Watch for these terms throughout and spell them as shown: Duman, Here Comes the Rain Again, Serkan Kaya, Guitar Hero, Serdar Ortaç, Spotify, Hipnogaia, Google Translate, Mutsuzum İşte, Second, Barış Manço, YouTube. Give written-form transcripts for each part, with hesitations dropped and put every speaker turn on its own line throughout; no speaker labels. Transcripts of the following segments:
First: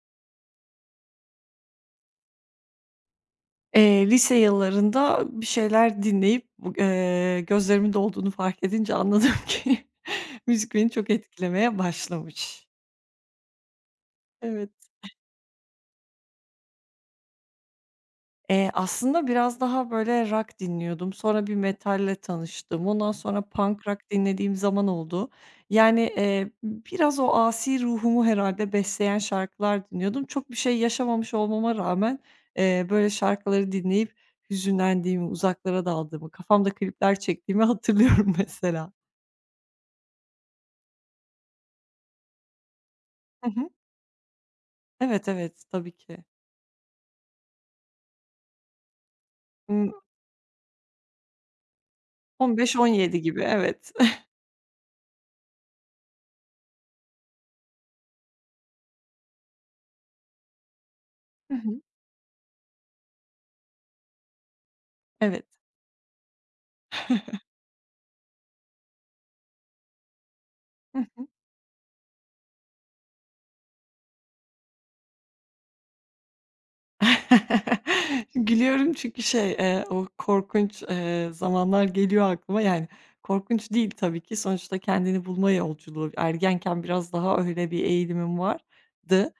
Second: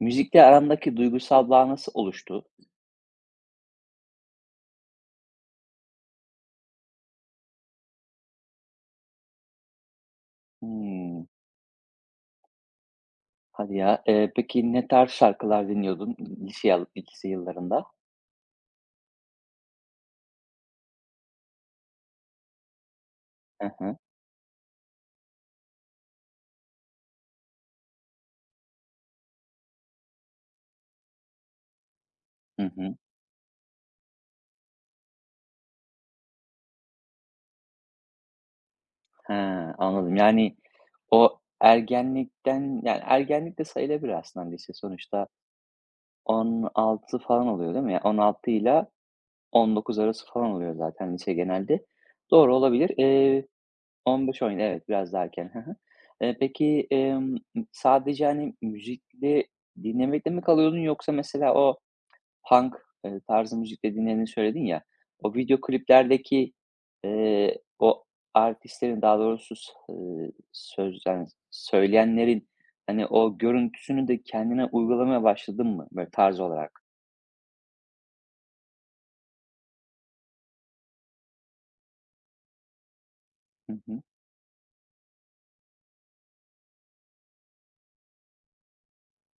Müzikle arandaki duygusal bağ nasıl oluştu?
Lise yıllarında bir şeyler dinleyip bu gözlerimin dolduğunu fark edince anladım ki müzik beni çok
Hımm.
etkilemeye başlamış.
Hadi ya.
Evet.
Peki ne tarz şarkılar dinliyordun lise yıllarında?
Aslında biraz daha böyle rock dinliyordum. Sonra bir metalle tanıştım. Ondan sonra
Hı
punk
hı.
rock dinlediğim zaman oldu. Yani, biraz o asi ruhumu herhalde besleyen şarkılar dinliyordum. Çok bir şey yaşamamış olmama rağmen,
Hı hı.
böyle şarkıları dinleyip hüzünlendiğimi, uzaklara daldığımı, kafamda klipler çektiğimi hatırlıyorum mesela.
He, anladım. Yani o ergenlikten, yani
Hı
ergenlik de
hı.
sayılabilir aslında lise sonuçta
Evet, evet, tabii ki.
16 falan oluyor değil mi? Ya 16 ile
Imm,
19 arası falan oluyor zaten lise genelde. Doğru olabilir.
15-17 gibi, evet.
15 oyun, evet, biraz daha erken. Hı hı. Peki, sadece, hani, müzikle dinlemekle mi kalıyordun yoksa mesela
Hı
o
hı.
punk, tarzı müzikle dinlediğini söyledin ya, o
Evet.
video kliplerdeki, o artistlerin daha doğrusu s
Hı
söz
hı.
yani söyleyenlerin, hani, o görüntüsünü de kendine uygulamaya başladın mı böyle tarz olarak?
Gülüyorum çünkü şey, o korkunç, zamanlar geliyor aklıma. Yani, korkunç
Hı
değil
hı.
tabii ki. Sonuçta kendini bulma yolculuğu. Ergenken biraz daha öyle bir eğilimim vardı.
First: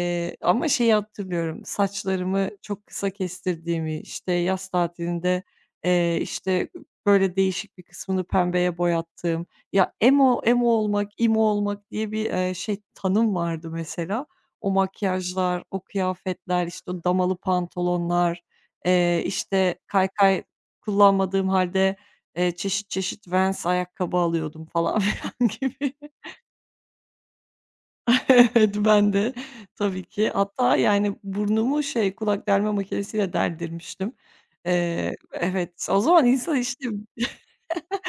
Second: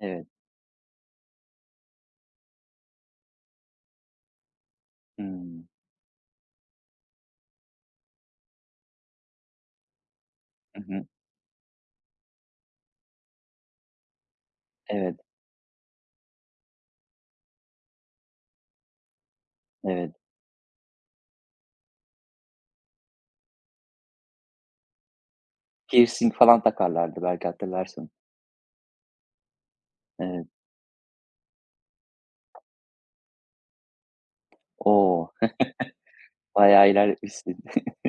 Evet.
ama şeyi hatırlıyorum, saçlarımı çok kısa kestirdiğimi, işte, yaz tatilinde,
Hımm.
işte, böyle, değişik bir kısmını pembeye boyattığım, ya, emo emo
Hı hı.
olmak, emo olmak diye bir, şey, tanım vardı mesela. O
Evet,
makyajlar, o kıyafetler, işte, o damalı pantolonlar, işte,
evet.
kaykay kullanmadığım halde çeşit çeşit Vans ayakkabı alıyordum falan filan gibi.
Piercing falan takarlardı belki hatırlarsın.
Evet, ben de tabii ki.
Evet.
Hatta, yani, burnumu şey, kulak delme makinesiyle deldirmiştim. Eee,
O!
evet, o zaman insan, işte.
Bayağı ilerletmişsin.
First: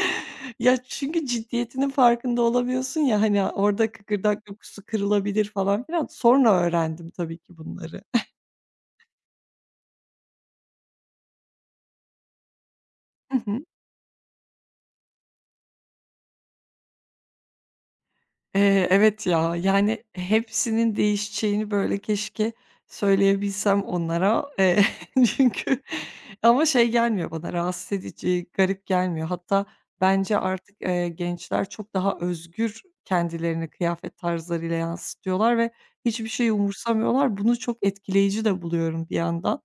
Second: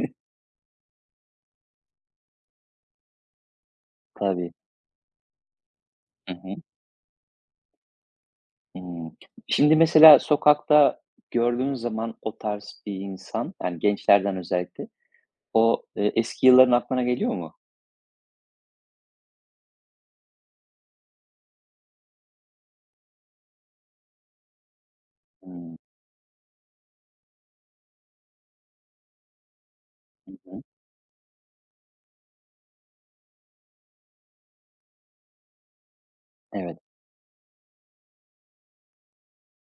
Ya, çünkü ciddiyetinin farkında olamıyorsun ya, hani, orada kıkırdak
Tabii.
dokusu kırılabilir falan filan.
Hı
Sonra
hı.
öğrendim tabii ki bunları.
Hımm. Şimdi mesela sokakta gördüğün zaman o tarz bir insan, yani gençlerden özellikle, o, eski yılların aklına geliyor mu?
Evet ya, yani hepsinin değişeceğini böyle keşke söyleyebilsem onlara.
Hımm.
Çünkü ama şey gelmiyor bana, rahatsız edici, garip gelmiyor. Hatta bence
Hı.
artık, gençler çok daha özgür kendilerini kıyafet tarzlarıyla yansıtıyorlar ve hiçbir şeyi
Evet.
umursamıyorlar. Bunu çok etkileyici de buluyorum bir yandan.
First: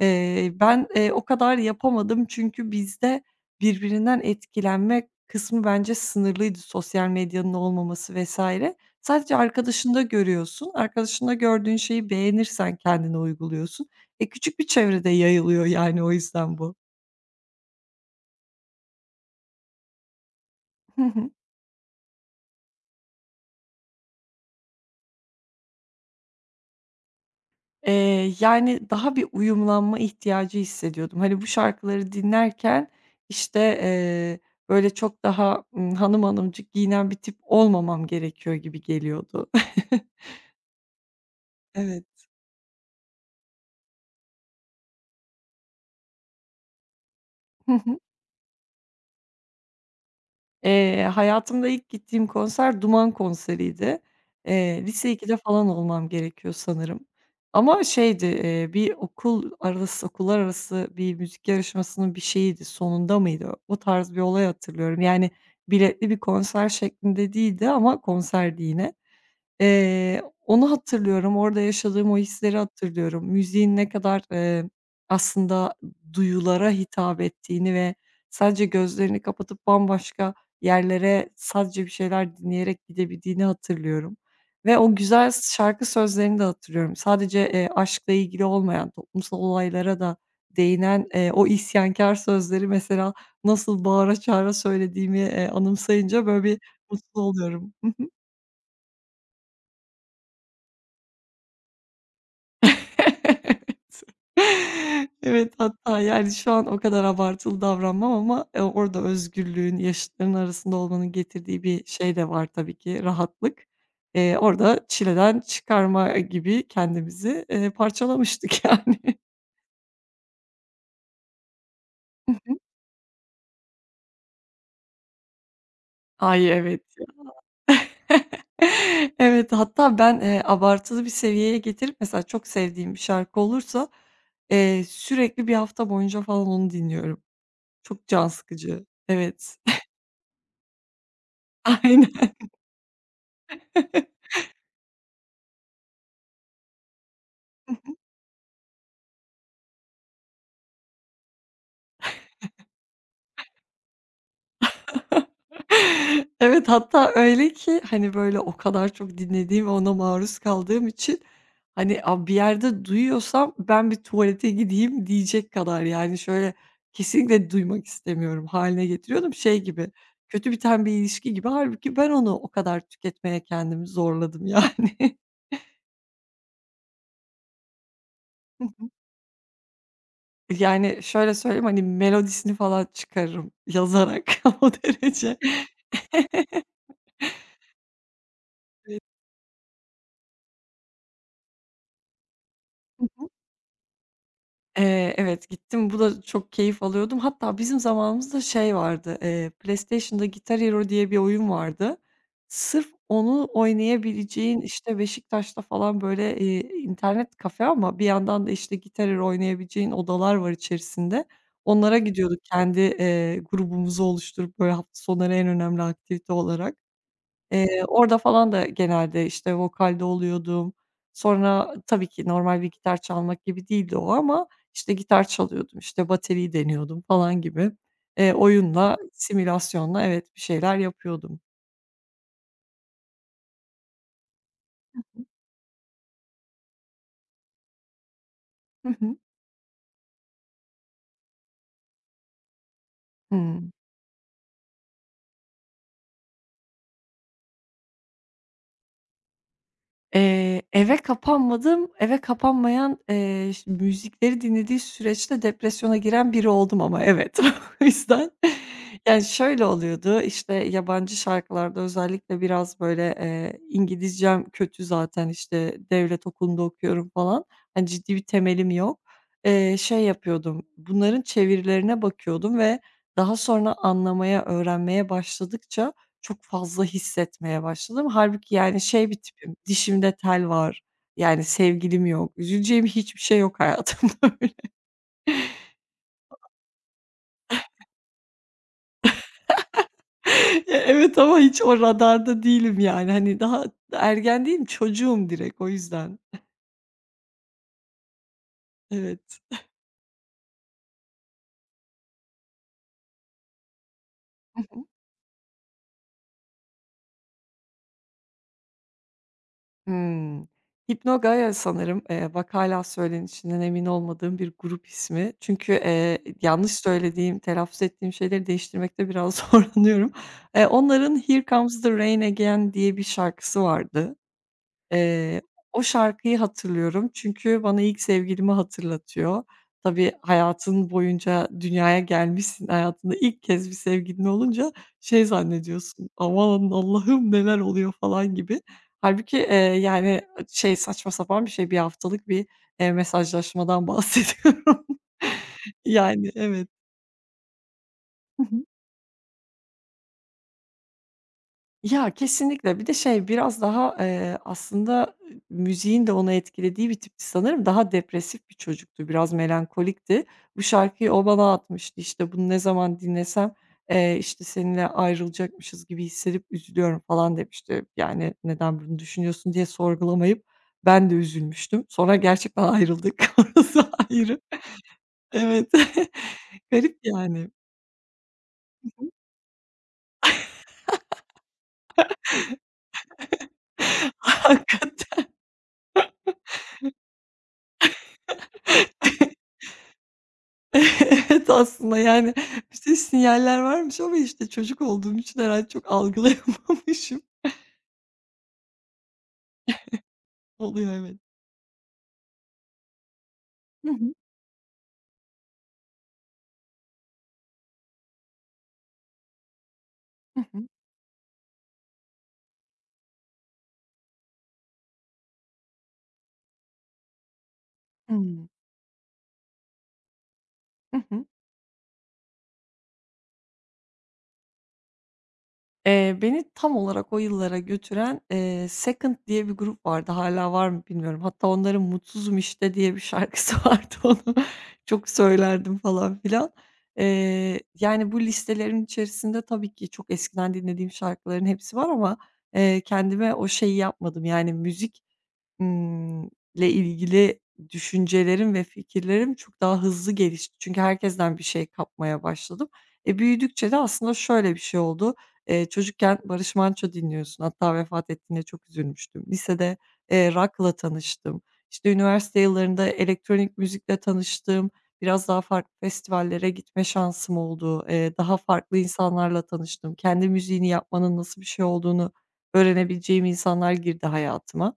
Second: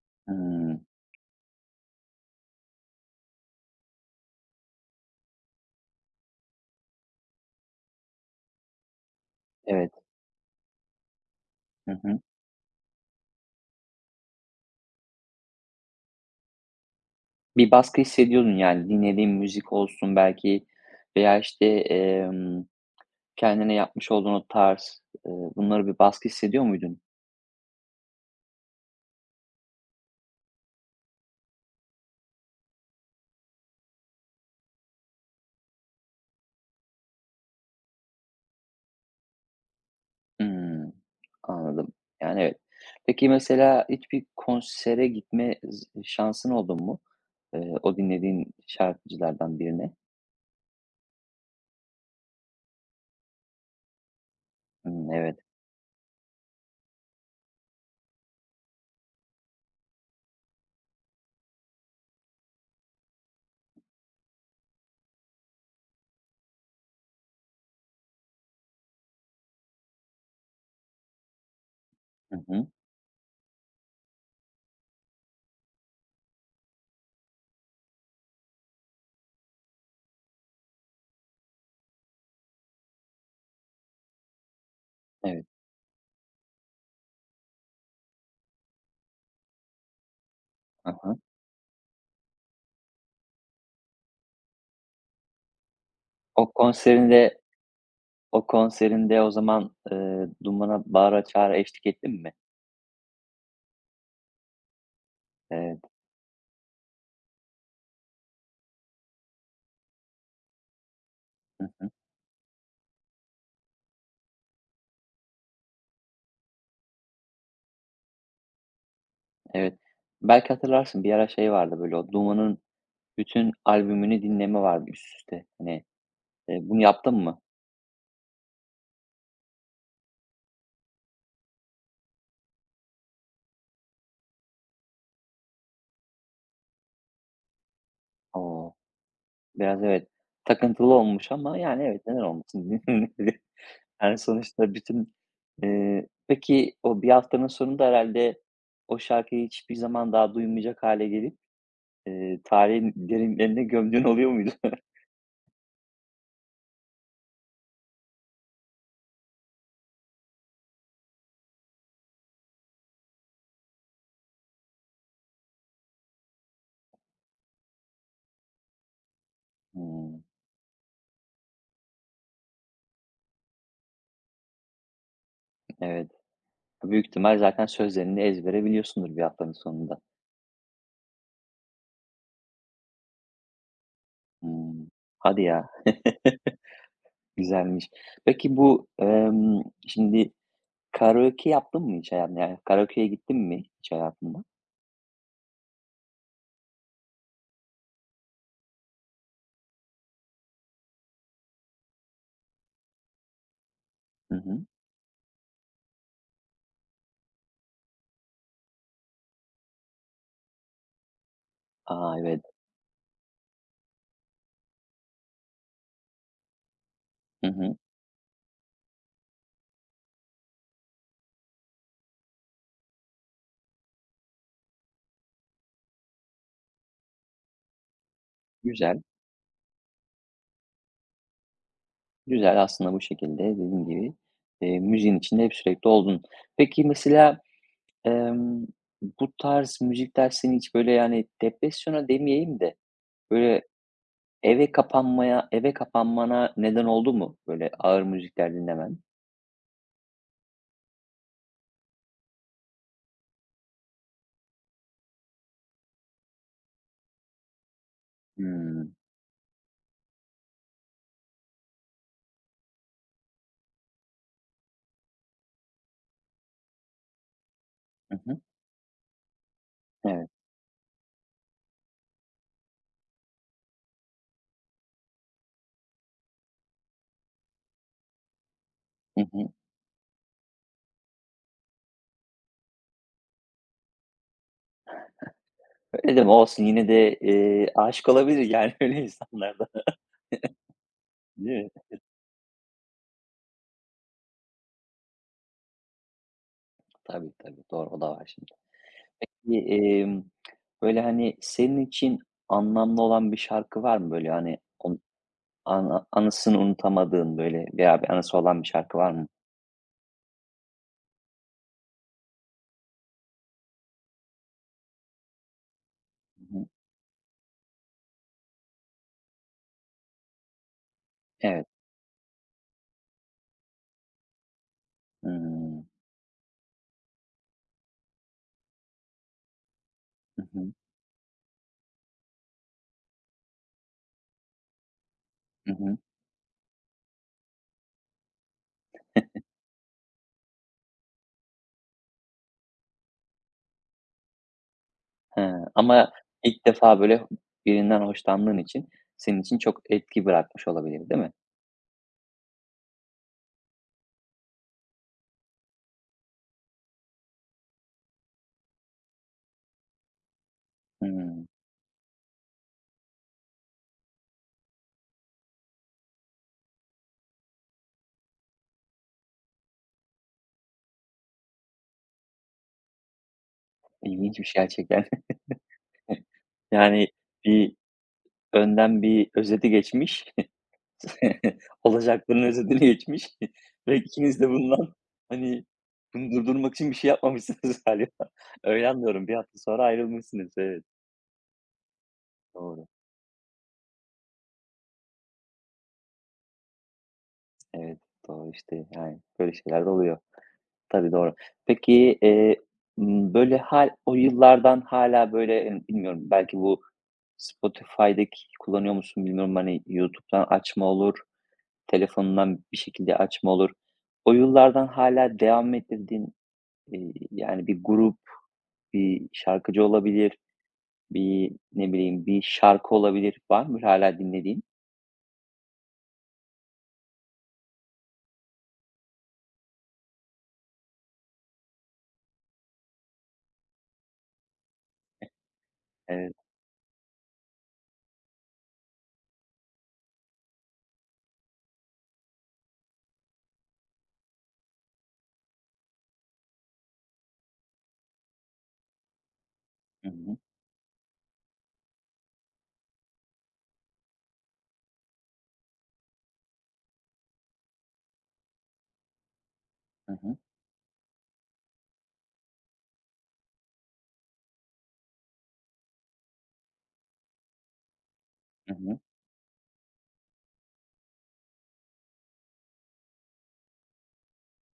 Eee,
Hımm.
ben, o kadar yapamadım çünkü bizde birbirinden etkilenme kısmı bence sınırlıydı, sosyal medyanın olmaması vs. Sadece
Evet.
arkadaşında görüyorsun. Arkadaşında gördüğün
Hı
şeyi
hı.
beğenirsen kendine uyguluyorsun. E, küçük bir çevrede yayılıyor yani o yüzden bu.
Bir baskı hissediyordun yani dinlediğin müzik olsun belki
Hı hı.
veya, işte, kendine yapmış olduğun o tarz, bunlara bir baskı hissediyor muydun?
Yani daha bir uyumlanma ihtiyacı hissediyordum. Hani bu şarkıları dinlerken, işte, böyle çok daha, hanım hanımcık giyinen bir tip olmamam gerekiyor gibi geliyordu.
Hımm, anladım.
Evet.
Yani, evet. Peki, mesela hiç bir konsere şansın oldu mu,
Hı
o
hı.
dinlediğin şarkıcılardan birine?
Hayatımda ilk gittiğim konser Duman konseriydi. Eee,
Hımm,
lise ikide
evet.
falan olmam gerekiyor sanırım ama şeydi, bir okullar arası bir müzik yarışmasının bir şeyiydi, sonunda mıydı? O tarz bir olay hatırlıyorum. Yani biletli bir konser şeklinde değildi ama konserdi yine. Onu hatırlıyorum. Orada yaşadığım o
Hı
hisleri
hı.
hatırlıyorum. Müziğin ne kadar, aslında duyulara hitap ettiğini ve sadece gözlerini kapatıp bambaşka yerlere sadece bir şeyler dinleyerek gidebildiğini hatırlıyorum ve o güzel
Evet.
şarkı sözlerini de hatırlıyorum. Sadece, aşkla ilgili olmayan, toplumsal olaylara da
Hı
değinen,
hı.
o isyankâr sözleri mesela nasıl bağıra çağıra söylediğimi, anımsayınca böyle
O
bir mutlu
konserinde
oluyorum.
o konserinde o zaman, Duman'a bağıra çağıra eşlik ettin mi?
Evet. Evet,
Evet.
hatta, yani, şu an o kadar abartılı davranmam ama, orada özgürlüğün, yaşıtların arasında olmanın getirdiği
Hı
bir
hı.
şey de var tabii ki, rahatlık. Orada çileden çıkarma gibi kendimizi, parçalamıştık yani.
Evet. Belki hatırlarsın, bir ara şey vardı, böyle, o Duman'ın bütün albümünü dinleme vardı üst üste. Hani,
Ay, evet.
bunu yaptın mı?
Evet, hatta ben, abartılı bir seviyeye getirip mesela çok sevdiğim bir şarkı olursa, sürekli bir hafta boyunca falan onu dinliyorum. Çok can
O!
sıkıcı. Evet.
Biraz evet, takıntılı olmuş ama yani evet, neden
Aynen.
olmasın? Yani sonuçta bütün. Peki o bir haftanın sonunda herhalde o şarkıyı hiçbir zaman daha duymayacak hale gelip, tarihin derinlerine gömdüğün oluyor muydu?
Evet, hatta öyle ki, hani, böyle, o kadar çok dinlediğim ve ona maruz kaldığım için, hani, a bir yerde duyuyorsam ben bir tuvalete gideyim diyecek kadar, yani, şöyle, kesinlikle duymak istemiyorum haline getiriyordum. Şey gibi,
Hımm,
kötü biten bir ilişki gibi. Halbuki ben onu o kadar tüketmeye kendimi zorladım, yani.
evet. Büyük ihtimal zaten sözlerini ezbere biliyorsundur bir haftanın sonunda.
Yani, şöyle söyleyeyim, hani, melodisini falan çıkarırım yazarak o
Hımm.
derece.
Hadi ya, güzelmiş. Peki bu,
Evet.
şimdi karaoke yaptın mı hiç hayatında? Yani karaokeye gittin mi hiç hayatında?
Evet, gittim. Bu da çok keyif alıyordum. Hatta bizim zamanımızda şey vardı, PlayStation'da Guitar Hero diye bir oyun vardı. Sırf onu
Hı
oynayabileceğin,
hı.
işte, Beşiktaş'ta falan, böyle, internet kafe ama bir yandan da, işte, Guitar Hero oynayabileceğin odalar var içerisinde. Onlara
A,
gidiyorduk
evet.
kendi, grubumuzu oluşturup, böyle, hafta sonları en önemli aktivite olarak.
Hı hı.
Orada falan da genelde, işte, vokalde oluyordum. Sonra tabii ki normal bir gitar çalmak gibi değildi o ama, işte, gitar çalıyordum, işte, bateriyi deniyordum falan gibi. Oyunla,
Güzel,
simülasyonla evet, bir şeyler yapıyordum.
güzel aslında bu şekilde dediğin gibi, müziğin içinde hep sürekli oldun. Peki mesela, emm,
Hı hı.
bu tarz müzikler seni hiç böyle, yani, depresyona demeyeyim de, böyle,
Hıı.
eve kapanmana neden oldu mu? Böyle ağır müzikler dinlemen.
Eve kapanmadım. Eve kapanmayan, ş müzikleri dinlediği süreçte depresyona giren biri oldum ama evet. O yüzden,
Hımm.
yani, şöyle oluyordu, işte, yabancı şarkılarda özellikle biraz böyle, İngilizcem kötü zaten, işte, devlet okulunda okuyorum falan. Hani, ciddi
Hı
bir
hı.
temelim yok. Şey
Evet.
yapıyordum, bunların çevirilerine bakıyordum ve daha sonra anlamaya, öğrenmeye başladıkça çok fazla hissetmeye başladım. Hâlbuki, yani, şey bir
Hı hı.
tipim, dişimde tel var, yani, sevgilim yok, üzüleceğim hiçbir şey yok hayatımda.
Öyle deme olsun yine de, aşık olabilir yani öyle insanlar da.
Evet ama hiç
Değil mi?
o radarda değilim, yani. Hani, daha ergen değilim, çocuğum direkt o yüzden.
Tabii, tabii. Doğru, o da var şimdi.
Evet.
Bir, böyle, hani, senin için anlamlı olan bir şarkı var mı? Böyle, hani, ana anısını unutamadığın, böyle, veya bir anısı olan bir şarkı var mı?
Hımm. Hipnogaia sanırım, vakâla söylenişinden emin olmadığım bir grup ismi. Çünkü,
Hı hı.
yanlış söylediğim, telaffuz ettiğim şeyleri değiştirmekte biraz zorlanıyorum. Onların "Here
Evet.
Comes the Rain Again" diye bir şarkısı vardı. Eee, o
Hımm.
şarkıyı hatırlıyorum çünkü bana ilk sevgilimi hatırlatıyor. Tabii
Hı hı.
hayatın boyunca dünyaya gelmişsin, hayatında ilk kez bir sevgilin olunca şey
Hı hı.
zannediyorsun, "Aman Allah'ım neler oluyor?" falan gibi. Halbuki yani, şey, saçma sapan bir şey, bir haftalık bir, mesajlaşmadan bahsediyorum.
He, ama
Yani,
ilk
evet.
defa, böyle, birinden hoşlandığın için senin için çok etki bırakmış olabilir, değil mi?
Ya, kesinlikle. Bir de şey, biraz daha, aslında, müziğin de onu etkilediği bir tipti sanırım. Daha depresif bir çocuktu, biraz melankolikti. Bu şarkıyı o
Hmm.
bana atmıştı. İşte, "Bunu ne zaman dinlesem, işte, seninle ayrılacakmışız gibi hissedip üzülüyorum." falan demişti. Yani, "Neden bunu düşünüyorsun?" diye sorgulamayıp ben de üzülmüştüm. Sonra gerçekten ayrıldık. Orası
İlginç
ayrı.
bir şey gerçekten.
Evet. Garip
Yani,
yani.
bir bir özeti geçmiş. Olacakların özetini geçmiş ve ikiniz de bundan,
Hakikaten.
hani, bunu durdurmak için bir şey yapmamışsınız galiba. Öyle anlıyorum. Bir hafta sonra ayrılmışsınız. Evet,
Evet, aslında, yani, bir
doğru.
şey sinyaller varmış ama, işte, çocuk olduğum için herhâlde çok algılayamamışım.
Evet, doğru, işte, yani, böyle şeyler de oluyor.
Oluyor,
Tabii,
evet.
doğru. Peki, böyle,
Hı hı.
o yıllardan hala böyle, bilmiyorum, belki bu Spotify'daki kullanıyor musun bilmiyorum, hani,
Hı
YouTube'dan
hı.
açma olur, telefonundan bir şekilde açma olur. O yıllardan hala devam ettirdiğin. Yani bir grup,
Hımm.
bir şarkıcı olabilir,
Hı hı.
bir, ne bileyim, bir şarkı olabilir. Var mı hâlâ dinlediğin?
Beni tam olarak o yıllara götüren, Second diye bir grup vardı. Hâlâ var mı bilmiyorum. Hatta onların "Mutsuzum İşte" diye bir şarkısı vardı. Onu çok söylerdim falan
Evet.
filan. Yani, bu listelerin içerisinde tabii ki çok eskiden dinlediğim şarkıların hepsi var ama, kendime o şeyi yapmadım, yani, müzik Imm, le ilgili düşüncelerim ve fikirlerim çok daha
Hı
hızlı
hı.
gelişti. Çünkü herkesten bir şey kapmaya başladım. E, büyüdükçe de aslında şöyle bir şey oldu. Çocukken Barış Manço dinliyorsun. Hatta vefat ettiğinde çok üzülmüştüm. Lisede,
Hı hı.
rock'la tanıştım. İşte, üniversite yıllarında elektronik müzikle tanıştım. Biraz daha farklı festivallere gitme şansım oldu. Daha
Hı
farklı
hı.
insanlarla tanıştım. Kendi müziğini yapmanın nasıl bir şey olduğunu öğrenebileceğim insanlar girdi hayatıma.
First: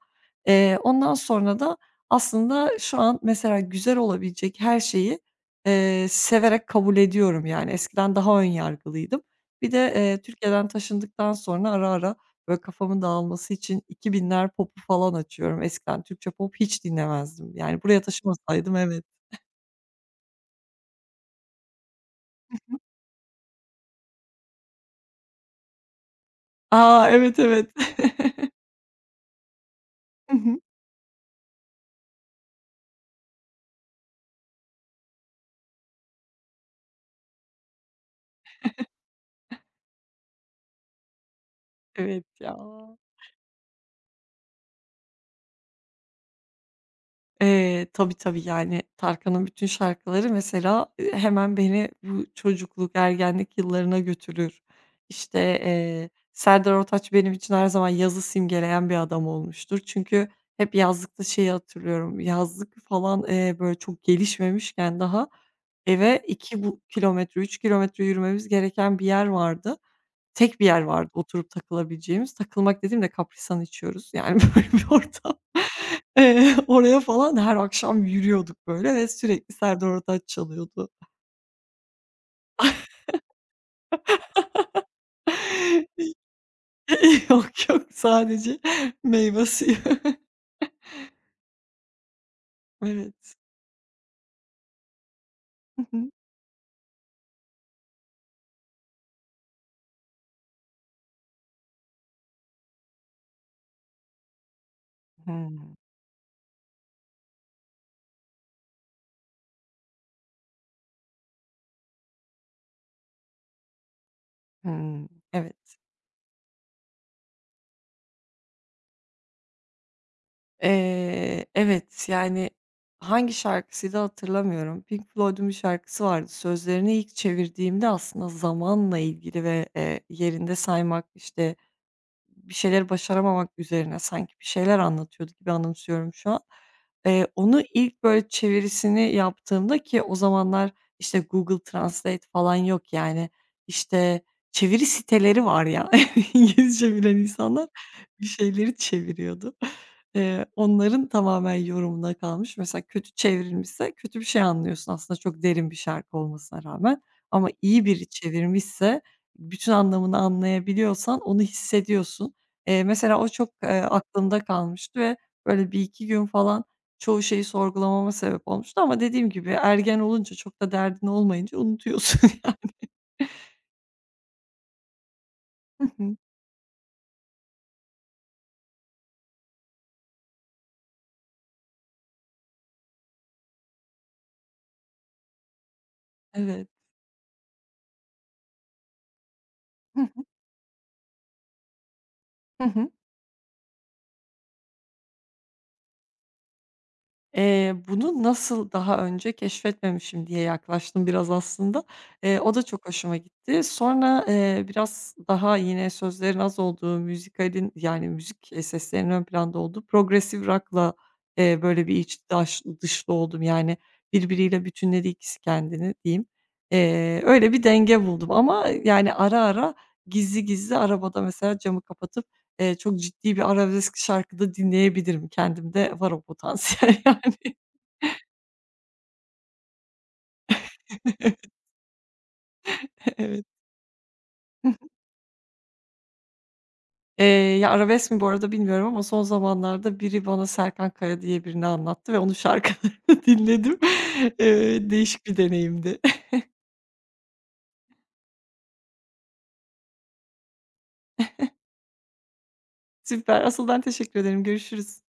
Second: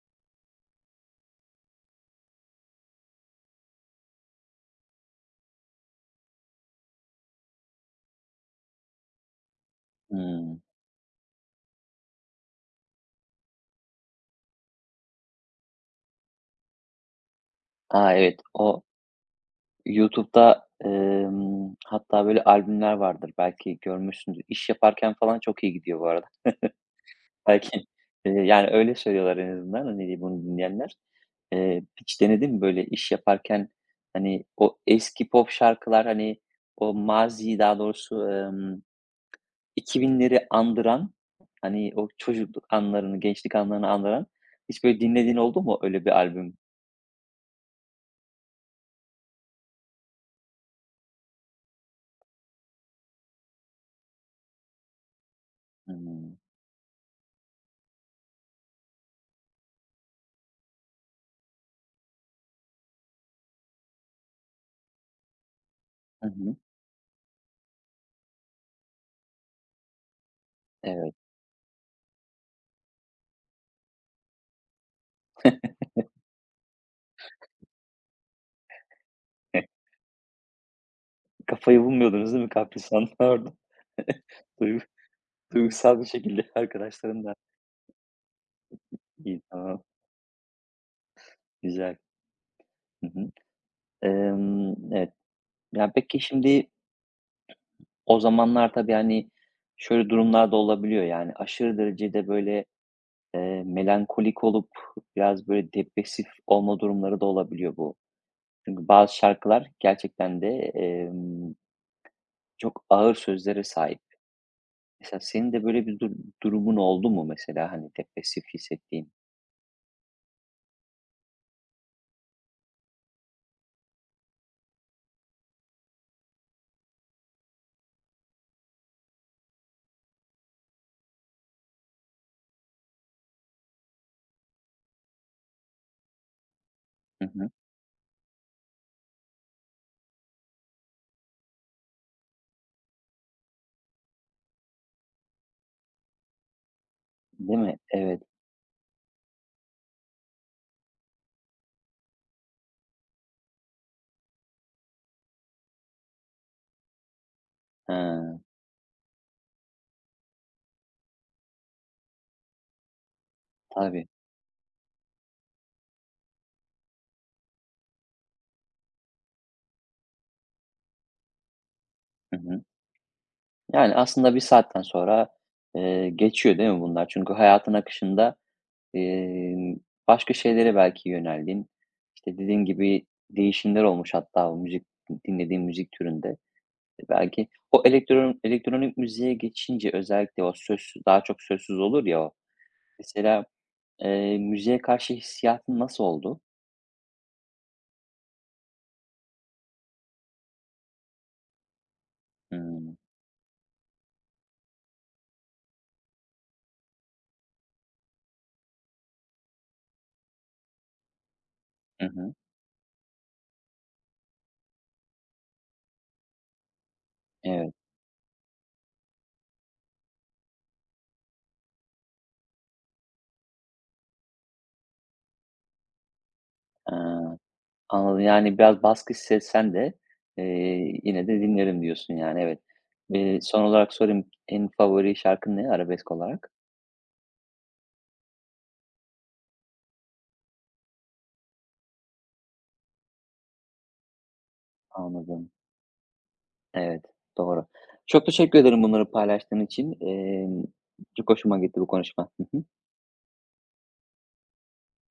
Ondan sonra da aslında şu an mesela güzel olabilecek her şeyi, severek kabul ediyorum yani. Eskiden daha ön yargılıydım. Bir de,
Hımm.
Türkiye'den taşındıktan sonra ara ara böyle kafamın dağılması için 2000'ler popu falan açıyorum. Eskiden Türkçe pop hiç dinlemezdim. Yani buraya
A, evet.
taşınmasaydım
O
evet.
YouTube'da, hatta böyle albümler vardır, belki görmüşsündür. İş yaparken falan çok iyi gidiyor bu arada.
A! Evet, evet.
Belki, yani öyle söylüyorlar en azından, hani,
Hı
bunu
hı.
dinleyenler. Hiç denedin mi böyle iş yaparken, hani, o eski pop şarkılar, hani, o mazi daha doğrusu, 2000'leri andıran, hani, o
Evet ya.
çocukluk anlarını, gençlik anlarını andıran hiç böyle dinlediğin oldu mu öyle bir albüm?
Tabii, tabii, yani, Tarkan'ın bütün şarkıları mesela, hemen beni bu çocukluk, ergenlik yıllarına götürür. İşte,
Hımm.
Serdar Ortaç benim için her zaman yazı simgeleyen bir adam olmuştur. Çünkü hep yazlıkta şeyi hatırlıyorum, yazlık falan, böyle, çok gelişmemişken daha eve
Hı hı.
2 bu kilometre, 3 kilometre yürümemiz gereken bir yer vardı. Tek bir yer vardı
Evet.
oturup takılabileceğimiz. Takılmak dediğimde Kaprisan içiyoruz. Yani, böyle bir ortam. Oraya falan her akşam yürüyorduk böyle ve sürekli Serdar Ortaç çalıyordu.
Kafayı bulmuyordunuz değil mi kaprisanla orada? Duygu duygusal bir şekilde arkadaşlarınla.
Yok, yok sadece
İyi,
meyve suyu.
tamam, güzel. Hı hı.
Evet.
Evet.
Hı
Ya,
hı.
peki şimdi o zamanlar tabii, hani, şöyle durumlar da olabiliyor, yani, aşırı derecede böyle, melankolik olup biraz böyle
Hımm.
depresif olma durumları da olabiliyor bu. Çünkü bazı şarkılar gerçekten de, emm, çok ağır sözlere sahip.
Hımm.
Mesela senin de
Evet.
böyle bir durumun oldu mu mesela, hani, depresif hissettiğin?
Evet, yani, hangi şarkısıydı hatırlamıyorum. Pink Floyd'un bir şarkısı vardı. Sözlerini ilk çevirdiğimde aslında zamanla ilgili ve, yerinde saymak, işte bir şeyleri başaramamak üzerine sanki bir şeyler anlatıyordu gibi anımsıyorum şu an.
Hı
Eee,
hı.
onu ilk böyle çevirisini yaptığımda ki o zamanlar, işte, Google Translate falan yok, yani, işte, çeviri siteleri var ya. İngilizce bilen
Değil
insanlar
mi? Evet.
bir şeyleri çeviriyordu. Onların tamamen yorumuna kalmış. Mesela kötü çevrilmişse kötü bir şey anlıyorsun aslında çok derin bir şarkı olmasına rağmen ama iyi biri
Ha,
çevirmişse bütün anlamını anlayabiliyorsan onu hissediyorsun. Mesela o çok,
tabii.
aklımda kalmıştı ve böyle bir iki gün falan çoğu şeyi sorgulamama sebep olmuştu ama dediğim gibi ergen olunca çok da derdin olmayınca unutuyorsun
Hı hı.
yani.
Yani, aslında bir saatten sonra,
Hı hı.
geçiyor değil mi bunlar? Çünkü hayatın akışında, emm, başka şeylere belki yöneldin. İşte, dediğin gibi değişimler olmuş hatta o müzik dinlediğin müzik türünde.
Evet.
Belki o elektronik müziğe geçince
Hı hı.
özellikle o söz daha çok sözsüz olur ya o.
Hı hı.
Mesela, müziğe karşı hissiyatın nasıl oldu?
Bunu nasıl daha önce keşfetmemişim diye yaklaştım biraz aslında. O da çok
Hımm.
hoşuma gitti. Sonra, biraz daha yine sözlerin az olduğu, müzikalin yani müzik, seslerinin ön planda olduğu progressive rock'la, böyle bir
Hı
iç
hı.
daş dışlı oldum. Yani birbiriyle bütünledi ikisi kendini diyeyim. Öyle bir
Evet.
denge buldum ama yani ara ara gizli gizli arabada mesela camı kapatıp çok ciddi bir arabesk şarkı da dinleyebilirim. Kendimde var o potansiyel
Aaa,
yani.
anladım. Yani biraz baskı hissetsen de, yine de dinlerim diyorsun yani, evet.
Evet.
Son olarak sorayım, en favori şarkın ne arabesk olarak?
Eee, ya, arabesk mi bu arada bilmiyorum ama son zamanlarda biri bana Serkan Kaya diye birini anlattı ve onun şarkılarını dinledim. Değişik bir
Anladım.
deneyimdi.
Evet, doğru. Çok teşekkür ederim bunları paylaştığın için. Çok hoşuma gitti bu konuşma. Hı hı.
Süper. Asıl ben teşekkür ederim. Görüşürüz.